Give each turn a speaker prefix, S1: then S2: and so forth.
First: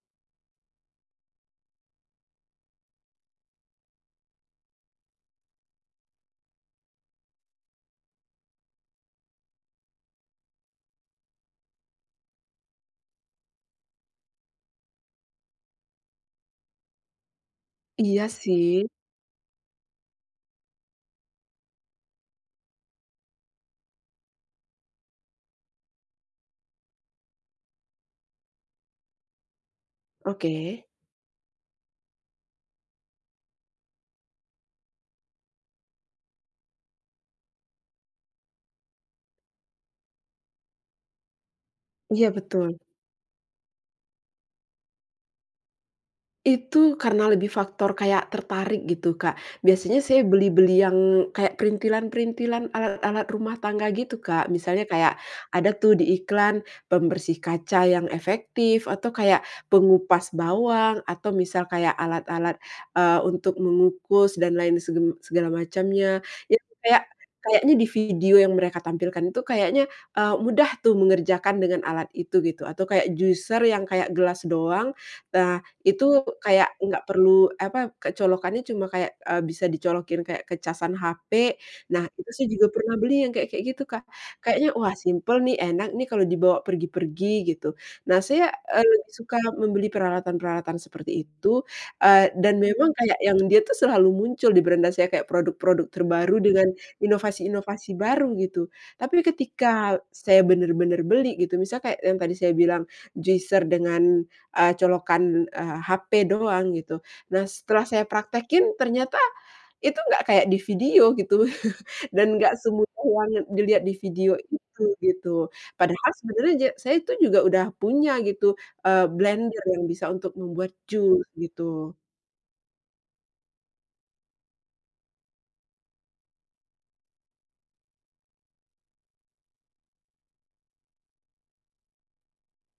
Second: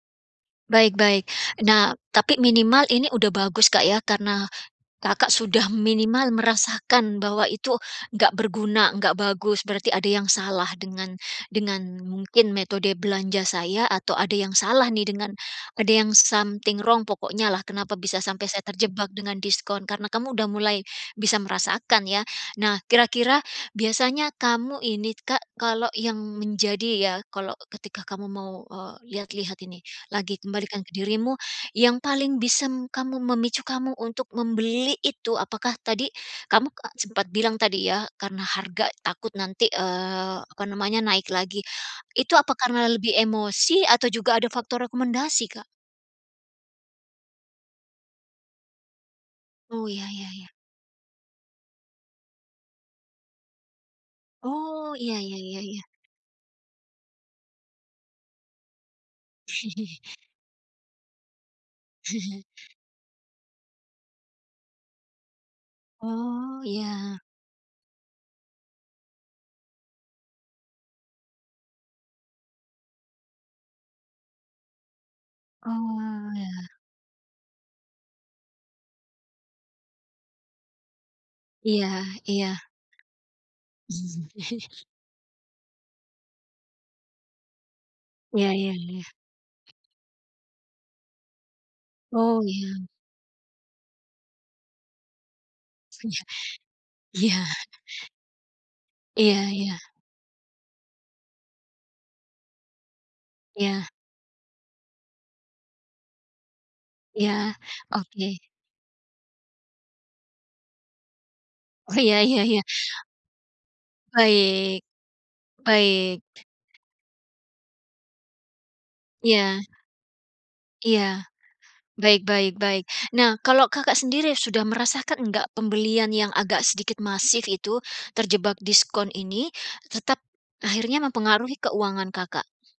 S1: Baik baik. Nah, tapi minimal ini udah bagus, Kak, ya, karena, Kakak sudah minimal merasakan bahwa itu nggak berguna, nggak bagus, berarti ada yang salah dengan dengan mungkin metode belanja saya atau ada yang salah nih dengan ada yang something wrong pokoknya lah, kenapa bisa
S2: Iya,
S1: sampai saya
S2: sih.
S1: terjebak dengan diskon, karena kamu udah mulai bisa merasakan, ya. Nah, kira-kira biasanya kamu ini, Kak, kalau yang menjadi ya, kalau ketika kamu mau, eee, lihat-lihat ini, lagi kembalikan
S2: Oke.
S1: ke dirimu, yang paling bisa kamu memicu kamu untuk membeli itu, apakah tadi, kamu sempat bilang tadi ya, karena harga takut nanti, eee, apa namanya, naik lagi.
S2: Iya,
S1: Itu apa
S2: betul.
S1: karena lebih emosi atau juga ada faktor rekomendasi, Kak?
S2: Itu karena lebih faktor kayak tertarik gitu, Kak.
S1: Oh,
S2: Biasanya
S1: iya
S2: saya
S1: iya iya.
S2: beli-beli yang kayak printilan-perintilan, alat-alat rumah tangga gitu, Kak. Misalnya
S1: Oh, iya
S2: kayak,
S1: iya iya
S2: ada
S1: iya.
S2: tuh di iklan, pembersih kaca yang efektif, atau kaya pengupas bawang, atau misal kayak alat-alat, eee, untuk mengukus dan lain seben segala macamnya.
S1: Oh,
S2: Itu kayak,
S1: iya.
S2: kayaknya di video yang mereka tampilkan itu kayaknya, eee, mudah tuh mengerjakan dengan alat itu, gitu, atau kaya juicer yang kaya gelas doang, eee, itu
S1: Oh,
S2: kayak
S1: iya.
S2: nggak perlu, apa, kayak colokannya cuma kayak, eee, bisa dicolokin kayak ke casan HP.
S1: Iya,
S2: Nah, itu saya
S1: iya.
S2: juga pernah beli yang kayak kayak gitu, Kak. Kayaknya, "Wah, simpel nih, enak nih kalo dibawa pergi-pergi", gitu. Nah,
S1: Iya
S2: saya,
S1: iya
S2: eee,
S1: iya.
S2: lebih suka membeli peralatan-peralatan seperti itu, eee,
S1: Oh,
S2: dan
S1: iya.
S2: memang kayak yang dia tuh selalu muncul di beranda saya, kayak produk-produk
S1: Iya.
S2: terbaru dengan,
S1: Iya.
S2: inovasi-inovasi baru, gitu. Tapi
S1: Iya, iya.
S2: ketika, saya bener-bener beli gitu, misal kayak yang tadi saya bilang, juicer
S1: Iya.
S2: dengan, eee, colokan, eee, HP doang, gitu,
S1: Iya,
S2: nah, setelah saya
S1: oke.
S2: praktekin ternyata itu nggak kayak di video, gitu.
S1: Oh, ya
S2: Dan
S1: ya
S2: nggak
S1: ya.
S2: semudah yang dilihat di video
S1: Baik.
S2: itu, gitu. Padahal
S1: Baik.
S2: sebenernya ja saya itu juga udah punya gitu, eee,
S1: Iya.
S2: blender yang bisa untuk membuat
S1: Iya.
S2: jus, gitu.
S1: Baik baik baik. Nah, kalau Kakak sendiri sudah merasakan enggak pembelian yang agak sedikit masif itu, terjebak diskon ini, tetap akhirnya mempengaruhi keuangan Kakak?